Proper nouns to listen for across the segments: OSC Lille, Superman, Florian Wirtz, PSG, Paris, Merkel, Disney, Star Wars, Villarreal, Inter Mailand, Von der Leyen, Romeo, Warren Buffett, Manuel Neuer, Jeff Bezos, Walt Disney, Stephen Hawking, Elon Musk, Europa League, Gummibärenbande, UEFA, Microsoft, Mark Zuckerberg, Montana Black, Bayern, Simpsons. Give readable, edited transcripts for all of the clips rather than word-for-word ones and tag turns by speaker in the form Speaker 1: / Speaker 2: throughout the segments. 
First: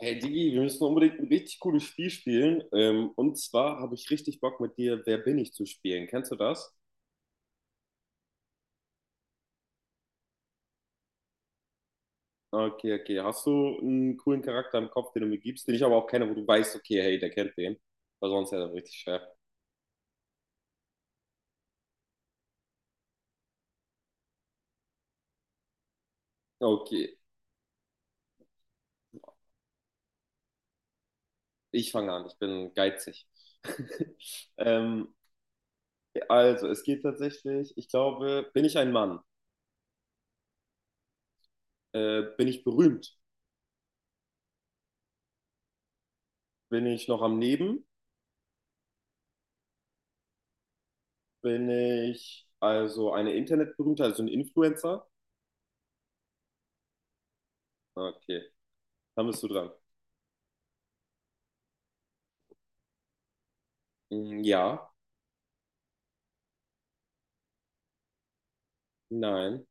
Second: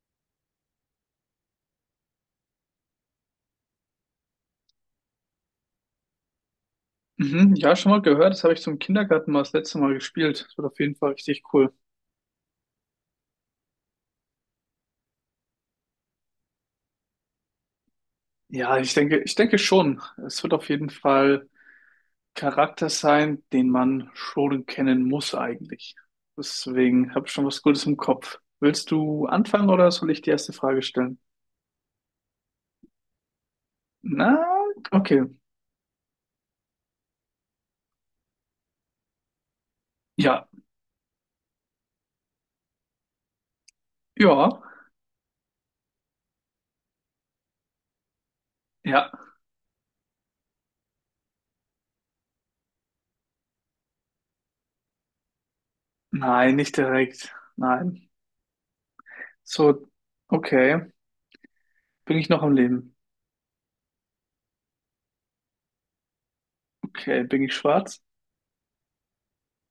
Speaker 1: Hey Digi, wir müssen unbedingt ein richtig cooles Spiel spielen. Und zwar habe ich richtig Bock mit dir, Wer bin ich zu spielen. Kennst du das?
Speaker 2: Mhm, ja, schon mal gehört. Das habe ich zum Kindergarten mal das letzte Mal gespielt. Das wird auf jeden Fall richtig cool.
Speaker 1: Okay, okay. Hast du einen coolen Charakter im Kopf, den du mir gibst, den ich aber auch kenne, wo du weißt, okay, hey, der kennt den. Weil sonst wäre das
Speaker 2: Ja,
Speaker 1: richtig
Speaker 2: ich denke,
Speaker 1: schwer.
Speaker 2: ich denke schon. Es wird auf jeden Fall Charakter sein, den man schon kennen muss eigentlich. Deswegen
Speaker 1: Okay,
Speaker 2: habe ich schon was Gutes im Kopf. Willst du anfangen oder soll ich die erste Frage stellen?
Speaker 1: ich fange an. Ich bin geizig.
Speaker 2: Na,
Speaker 1: Ähm,
Speaker 2: okay.
Speaker 1: also, es geht tatsächlich, ich glaube, bin ich ein Mann?
Speaker 2: Ja,
Speaker 1: Bin ich berühmt?
Speaker 2: ja,
Speaker 1: Bin ich noch am Leben?
Speaker 2: ja.
Speaker 1: Bin ich also eine Internetberühmte, also ein Influencer?
Speaker 2: Nein, nicht direkt. Nein.
Speaker 1: Okay. Dann bist du dran.
Speaker 2: So, okay. Bin ich noch am Leben?
Speaker 1: Mm, ja,
Speaker 2: Okay, bin ich schwarz?
Speaker 1: nein.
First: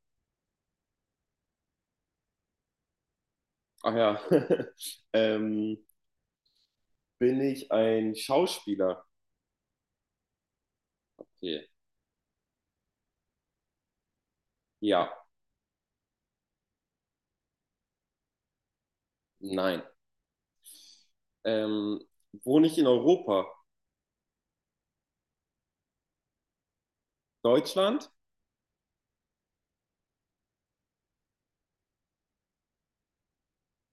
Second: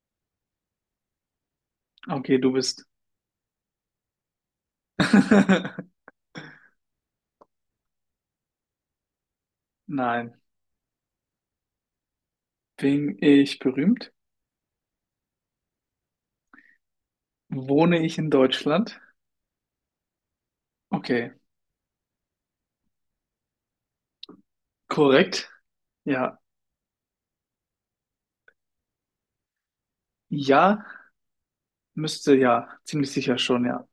Speaker 2: Okay, du bist.
Speaker 1: Ach ja. Ähm, Bin ich ein Schauspieler?
Speaker 2: Nein.
Speaker 1: Okay.
Speaker 2: Bin ich berühmt?
Speaker 1: Ja,
Speaker 2: Wohne ich in Deutschland?
Speaker 1: nein.
Speaker 2: Okay,
Speaker 1: Ähm, Wohne ich in Europa?
Speaker 2: korrekt. Ja,
Speaker 1: Deutschland?
Speaker 2: ja, müsste ja, ziemlich sicher schon, ja.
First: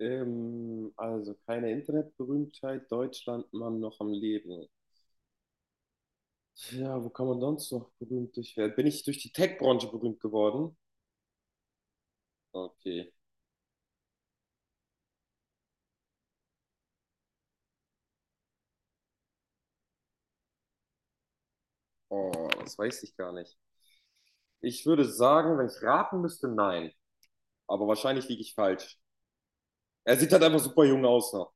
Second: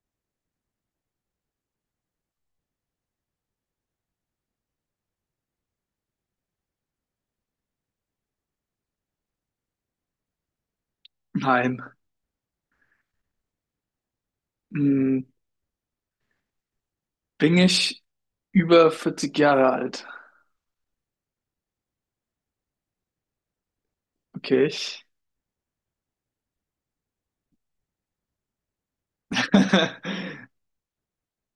Speaker 1: Also keine Internetberühmtheit. Deutschland, Mann, noch am Leben. Ja, wo kann man sonst noch berühmt durch werden? Bin ich durch die Tech-Branche berühmt geworden?
Speaker 2: Nein.
Speaker 1: Okay.
Speaker 2: Hm, Bin ich über 40 Jahre alt?
Speaker 1: Oh, das weiß ich gar nicht.
Speaker 2: Okay,
Speaker 1: Ich würde
Speaker 2: ich.
Speaker 1: sagen, wenn ich raten müsste, nein. Aber wahrscheinlich liege ich falsch. Er sieht halt einfach super jung aus noch.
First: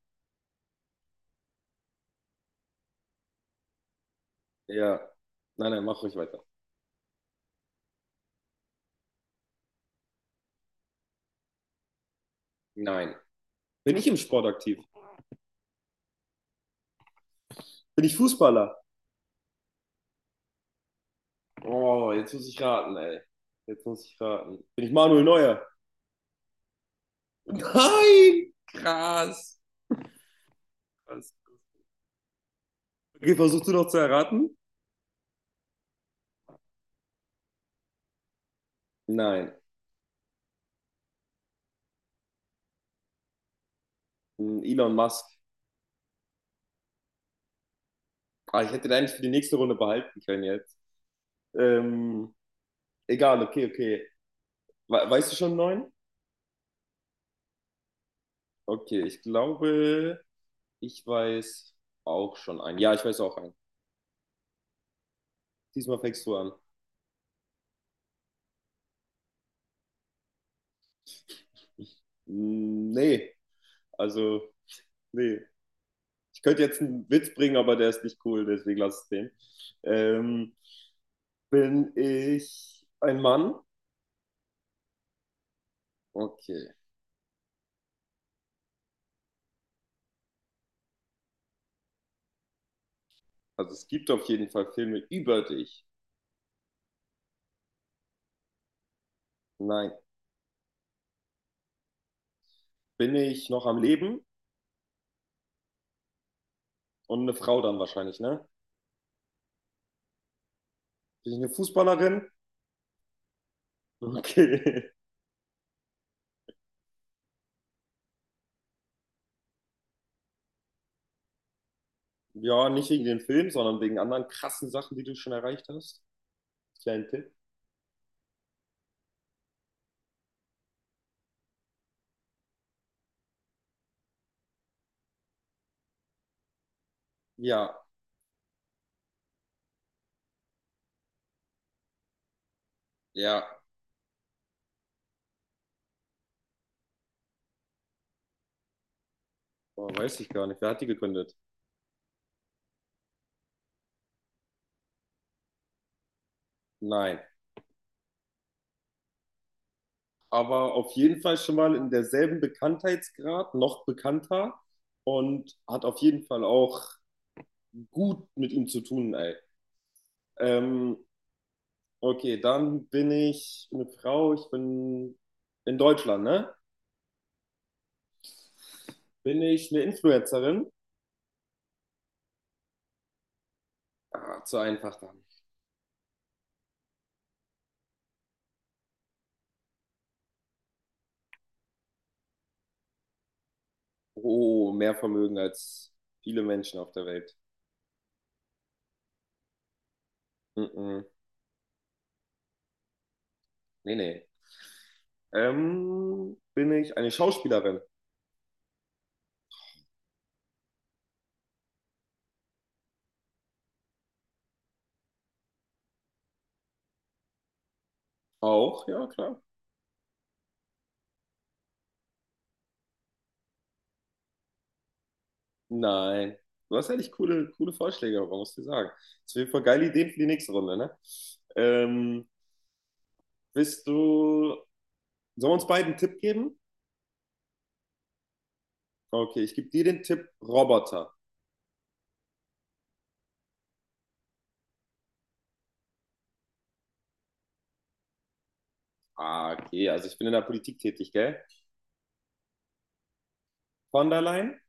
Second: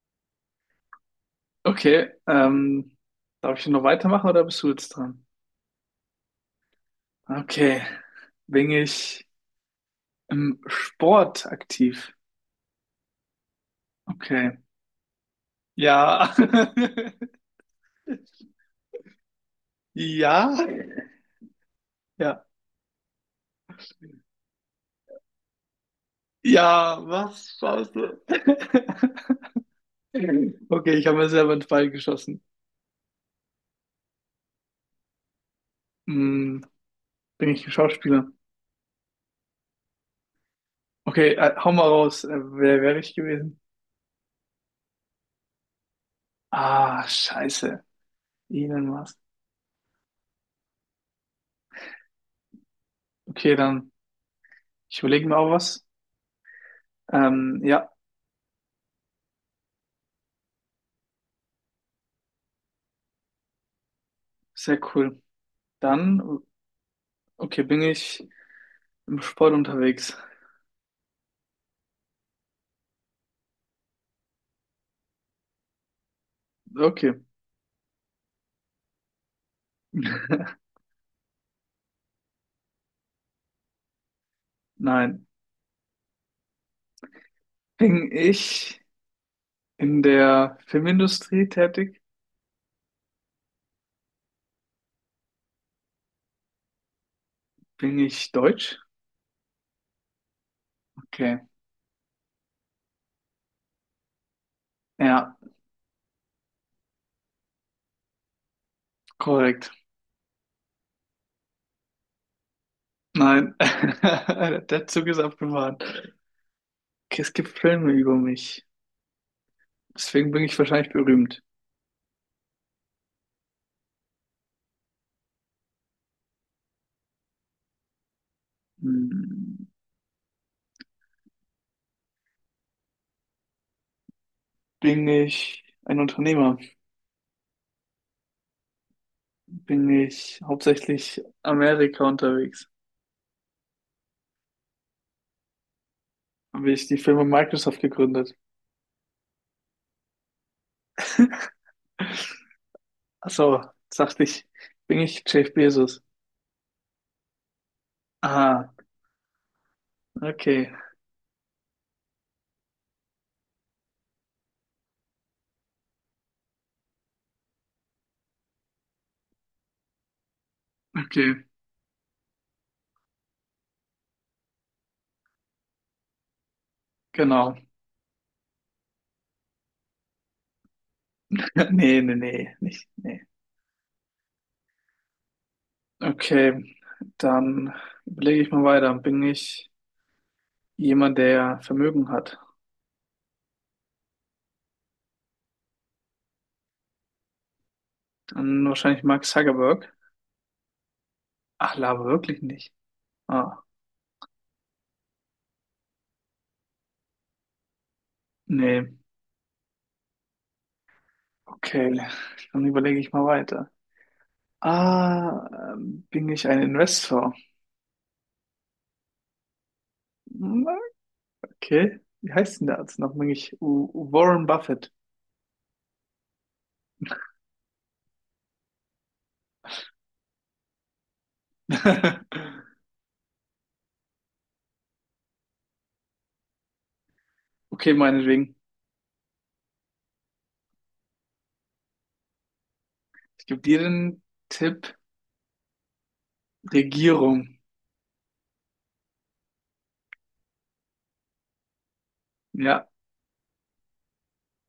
Speaker 2: Okay, darf ich noch weitermachen oder bist du jetzt
Speaker 1: Ja.
Speaker 2: dran?
Speaker 1: Nein, nein, mach ruhig weiter.
Speaker 2: Okay, bin ich im Sport aktiv?
Speaker 1: Nein. Bin ich im Sport
Speaker 2: Okay,
Speaker 1: aktiv?
Speaker 2: ja.
Speaker 1: Bin ich Fußballer?
Speaker 2: Ja,
Speaker 1: Oh, jetzt
Speaker 2: ja.
Speaker 1: muss ich raten, ey. Jetzt muss ich raten. Bin ich Manuel Neuer?
Speaker 2: Ja, was? Scheiße.
Speaker 1: Nein! Krass.
Speaker 2: Okay, ich habe mir
Speaker 1: Krass.
Speaker 2: selber einen Pfeil geschossen.
Speaker 1: Okay, versuchst du noch zu erraten?
Speaker 2: Hm, Bin ich ein Schauspieler?
Speaker 1: Nein.
Speaker 2: Okay, hau mal raus. Wer wäre ich gewesen?
Speaker 1: Hm, Elon Musk.
Speaker 2: Ah, scheiße.
Speaker 1: Ah, ich hätte
Speaker 2: Elon
Speaker 1: den eigentlich
Speaker 2: Musk.
Speaker 1: für die nächste Runde behalten können jetzt. Ähm, Egal,
Speaker 2: Okay,
Speaker 1: okay,
Speaker 2: dann,
Speaker 1: okay. We
Speaker 2: ich überlege
Speaker 1: Weißt du
Speaker 2: mir
Speaker 1: schon
Speaker 2: auch
Speaker 1: einen
Speaker 2: was.
Speaker 1: neuen?
Speaker 2: Ja,
Speaker 1: Okay, ich glaube, ich weiß auch schon einen. Ja, ich weiß auch einen.
Speaker 2: sehr cool.
Speaker 1: Diesmal fängst du
Speaker 2: Dann,
Speaker 1: an.
Speaker 2: okay, bin ich im Sport unterwegs?
Speaker 1: Mm, nee, also, nee. Ich könnte jetzt einen
Speaker 2: Okay.
Speaker 1: Witz bringen, aber der ist nicht cool, deswegen lass es den. Ähm, Bin ich ein Mann?
Speaker 2: Nein.
Speaker 1: Okay.
Speaker 2: Bin ich in der Filmindustrie tätig?
Speaker 1: Also es gibt auf jeden Fall Filme über dich.
Speaker 2: Bin ich deutsch?
Speaker 1: Nein.
Speaker 2: Okay.
Speaker 1: Bin ich noch am Leben?
Speaker 2: Ja,
Speaker 1: Und eine Frau dann wahrscheinlich, ne?
Speaker 2: korrekt.
Speaker 1: Bin ich eine Fußballerin?
Speaker 2: Nein,
Speaker 1: Okay.
Speaker 2: der Zug ist abgefahren. Okay, es gibt Filme über mich. Deswegen bin ich wahrscheinlich berühmt.
Speaker 1: Ja, nicht wegen den Filmen, sondern wegen anderen krassen Sachen, die du schon erreicht hast. Kleinen Tipp.
Speaker 2: Hm, Bin ich ein Unternehmer?
Speaker 1: Ja,
Speaker 2: Bin ich hauptsächlich Amerika unterwegs?
Speaker 1: ja.
Speaker 2: Habe ich die Firma Microsoft gegründet?
Speaker 1: Oh, weiß ich gar nicht. Wer hat die gegründet?
Speaker 2: Ach so, sagte ich, bin ich Jeff Bezos?
Speaker 1: Nein.
Speaker 2: Ah, okay,
Speaker 1: Aber auf jeden Fall schon mal in derselben Bekanntheitsgrad, noch bekannter und hat auf jeden Fall auch gut mit ihm zu tun, ey. Ähm,
Speaker 2: okay,
Speaker 1: okay, dann bin ich eine Frau, ich bin in Deutschland, ne?
Speaker 2: genau.
Speaker 1: Bin ich eine Influencerin?
Speaker 2: Nee, nee, nee, nicht, nee.
Speaker 1: Ah, zu einfach dann.
Speaker 2: Okay, dann überlege ich mal weiter. Bin ich jemand, der Vermögen hat?
Speaker 1: Oh, mehr Vermögen als viele Menschen auf der Welt.
Speaker 2: Dann wahrscheinlich Mark Zuckerberg.
Speaker 1: Mm -mm.
Speaker 2: Ach, Lava wirklich nicht. Ah,
Speaker 1: Nee, nee. Bin ich eine Schauspielerin?
Speaker 2: nee. Okay, dann überlege ich mal weiter. Ah, bin ich ein Investor?
Speaker 1: Auch, ja, klar.
Speaker 2: Hm, Okay, wie heißt denn der Arzt noch? Bin ich Warren Buffett?
Speaker 1: Nein. Du hast eigentlich coole, coole Vorschläge, aber muss ich sagen. Das sind auf jeden Fall geile Ideen für die nächste Runde, ne? Ähm, Bist du. Sollen wir uns beiden einen Tipp geben?
Speaker 2: Okay, meinetwegen.
Speaker 1: Okay, ich gebe dir den Tipp Roboter.
Speaker 2: Ich gebe dir den Tipp. Regierung.
Speaker 1: Ah, okay, also ich bin in der Politik tätig, gell?
Speaker 2: Ja,
Speaker 1: Von der Leyen?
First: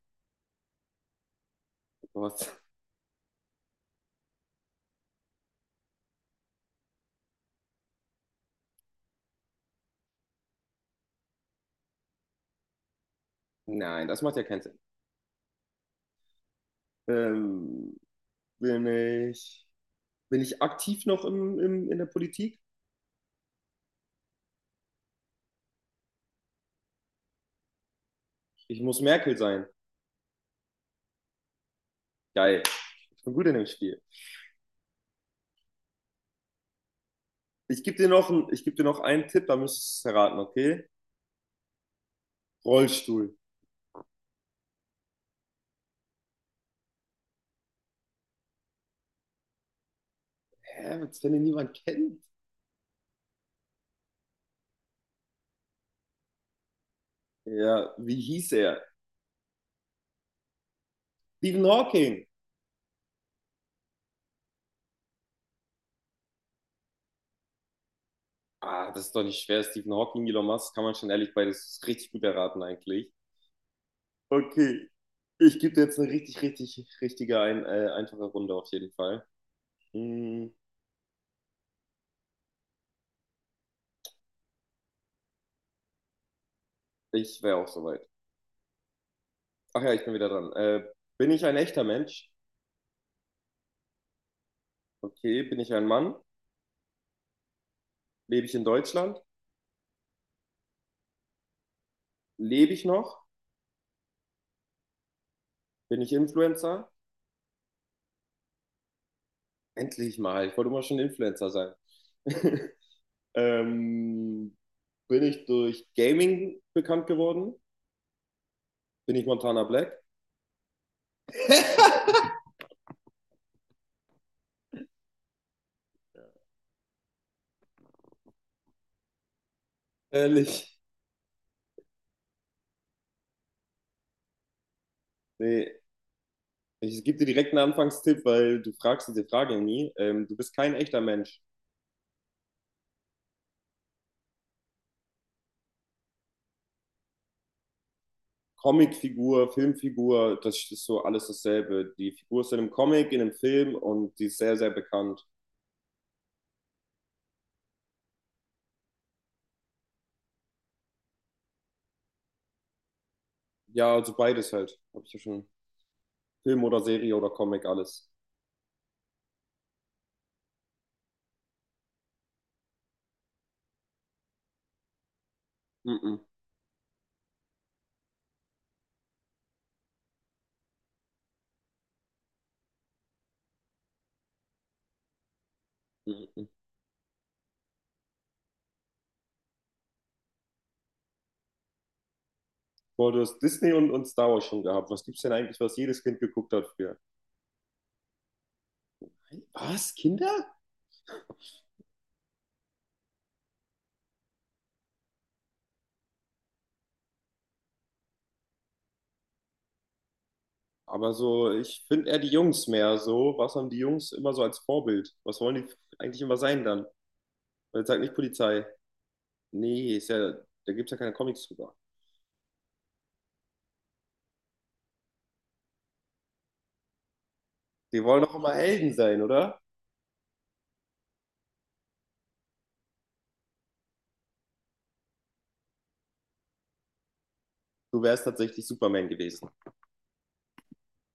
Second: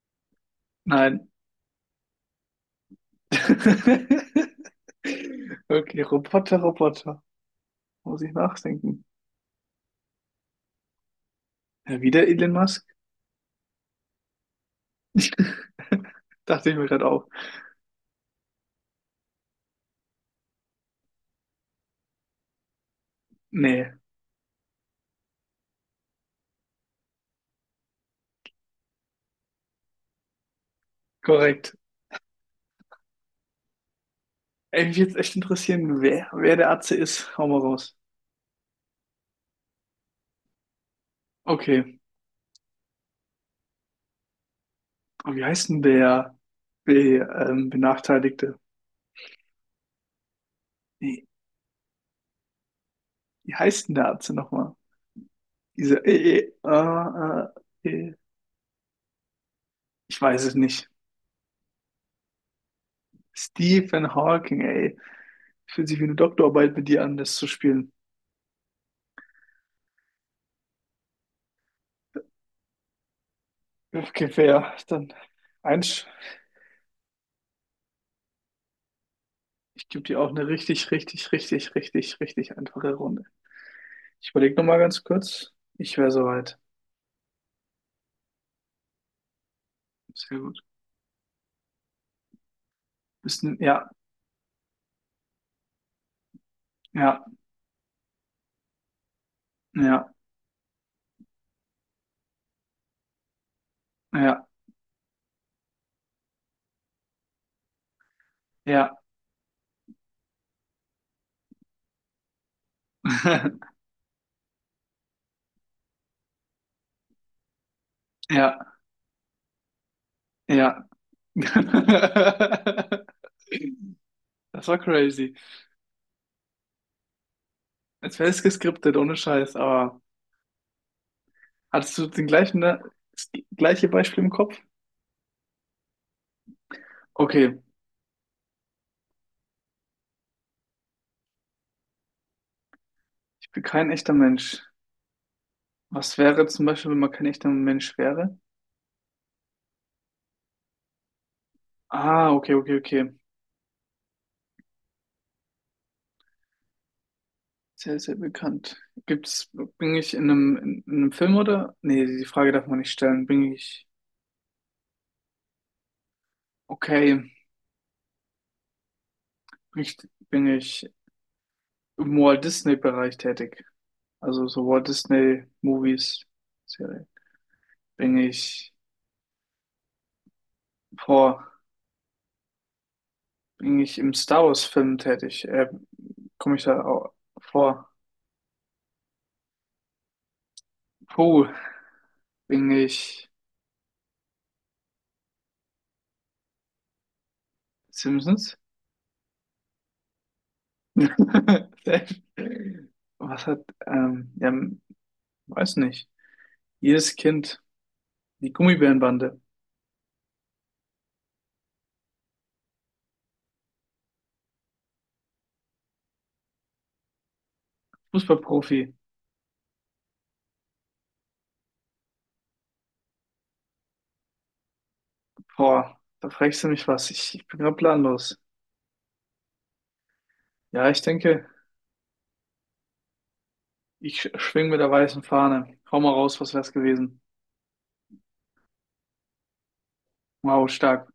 Speaker 2: nein.
Speaker 1: Was?
Speaker 2: Okay, Roboter, Roboter. Muss ich nachdenken. Ja, wieder Elon Musk?
Speaker 1: Nein, das macht ja keinen Sinn.
Speaker 2: Dachte ich mir gerade auch.
Speaker 1: Ähm, Bin ich. Bin ich aktiv noch in der Politik?
Speaker 2: Nee,
Speaker 1: Ich muss Merkel sein.
Speaker 2: korrekt.
Speaker 1: Geil. Ich bin gut in dem Spiel.
Speaker 2: Ey, mich jetzt echt interessieren, wer der Atze ist. Hau mal
Speaker 1: Ich gebe
Speaker 2: raus.
Speaker 1: dir noch, ich geb dir noch einen Tipp, da müsstest du es erraten, okay?
Speaker 2: Okay.
Speaker 1: Rollstuhl.
Speaker 2: Und wie heißt denn der Be Benachteiligte?
Speaker 1: Hä, was,
Speaker 2: Nee,
Speaker 1: wenn ihn niemand kennt?
Speaker 2: wie heißt denn der Atze nochmal? Diese, äh,
Speaker 1: Ja,
Speaker 2: äh,
Speaker 1: wie hieß er?
Speaker 2: ich weiß es nicht.
Speaker 1: Stephen Hawking.
Speaker 2: Stephen Hawking, ey. Fühlt sich wie eine Doktorarbeit mit dir an, das zu spielen.
Speaker 1: Ah, das ist doch nicht schwer. Stephen Hawking, Elon Musk, kann man schon ehrlich beides richtig gut erraten eigentlich.
Speaker 2: Okay, fair.
Speaker 1: Okay.
Speaker 2: Dann
Speaker 1: Ich gebe dir jetzt
Speaker 2: eins.
Speaker 1: eine richtig, richtig, richtige, einfache Runde auf jeden Fall.
Speaker 2: Ich gebe dir auch eine
Speaker 1: Hm,
Speaker 2: richtig, richtig, richtig, richtig, richtig einfache Runde. Ich überlege nochmal ganz kurz. Ich wäre soweit.
Speaker 1: ich wäre auch soweit. Ach ja, ich bin wieder
Speaker 2: Sehr
Speaker 1: dran.
Speaker 2: gut.
Speaker 1: Bin ich ein echter Mensch?
Speaker 2: Bisschen, ja,
Speaker 1: Okay. Bin ich ein Mann?
Speaker 2: ja,
Speaker 1: Lebe ich in Deutschland?
Speaker 2: ja,
Speaker 1: Lebe ich noch?
Speaker 2: ja.
Speaker 1: Bin ich Influencer?
Speaker 2: Ja,
Speaker 1: Endlich mal. Ich wollte immer schon Influencer sein. Ähm, Bin ich durch Gaming bekannt geworden?
Speaker 2: ja,
Speaker 1: Bin ich Montana Black?
Speaker 2: ja. Das war crazy. Als wäre es geskriptet, ohne Scheiß, aber
Speaker 1: Ehrlich.
Speaker 2: hattest du den gleichen, ne, das gleiche Beispiel im Kopf?
Speaker 1: Nee, ich gebe dir direkt
Speaker 2: Okay,
Speaker 1: einen Anfangstipp, weil du fragst diese Frage nie. Du bist kein echter Mensch.
Speaker 2: ich bin kein echter Mensch. Was wäre zum Beispiel, wenn man kein echter Mensch wäre?
Speaker 1: Comicfigur, Filmfigur, das ist so alles dasselbe. Die
Speaker 2: Ah,
Speaker 1: Figur ist
Speaker 2: okay,
Speaker 1: in einem
Speaker 2: okay, okay.
Speaker 1: Comic, in einem Film und die ist sehr, sehr bekannt.
Speaker 2: Sehr, sehr bekannt. Gibt's, bin ich in einem, Film oder? Nee, die Frage darf man nicht stellen.
Speaker 1: Ja, also beides halt. Hab ich ja schon. Film oder Serie
Speaker 2: Okay,
Speaker 1: oder Comic, alles.
Speaker 2: bin ich, bin ich im Walt Disney-Bereich tätig? Also so Walt Disney
Speaker 1: Mm-mm,
Speaker 2: Movies, Serie. Bin ich vor, bin ich im Star Wars Film tätig?
Speaker 1: mm-mm.
Speaker 2: Komme ich da vor? Puh, bin
Speaker 1: Boah, du
Speaker 2: ich
Speaker 1: hast Disney und Star Wars schon gehabt. Was gibt's denn eigentlich, was jedes Kind geguckt hat früher?
Speaker 2: Simpsons?
Speaker 1: Was? Kinder?
Speaker 2: Was hat, ja, weiß nicht. Jedes Kind, die Gummibärenbande,
Speaker 1: Aber so, ich finde eher die Jungs mehr so. Was haben die Jungs immer so als Vorbild? Was wollen die eigentlich immer sein dann? Und jetzt sagt nicht Polizei.
Speaker 2: Fußballprofi.
Speaker 1: Nee, ist ja, da gibt es ja keine Comics drüber.
Speaker 2: Boah, da fragst du mich was. Ich bin gerade
Speaker 1: Die wollen doch
Speaker 2: planlos.
Speaker 1: immer Helden sein, oder?
Speaker 2: Ja, ich denke, ich schwing mit der weißen Fahne. Hau mal raus, was wär's gewesen?
Speaker 1: Du wärst tatsächlich Superman gewesen.
Speaker 2: Wow, stark.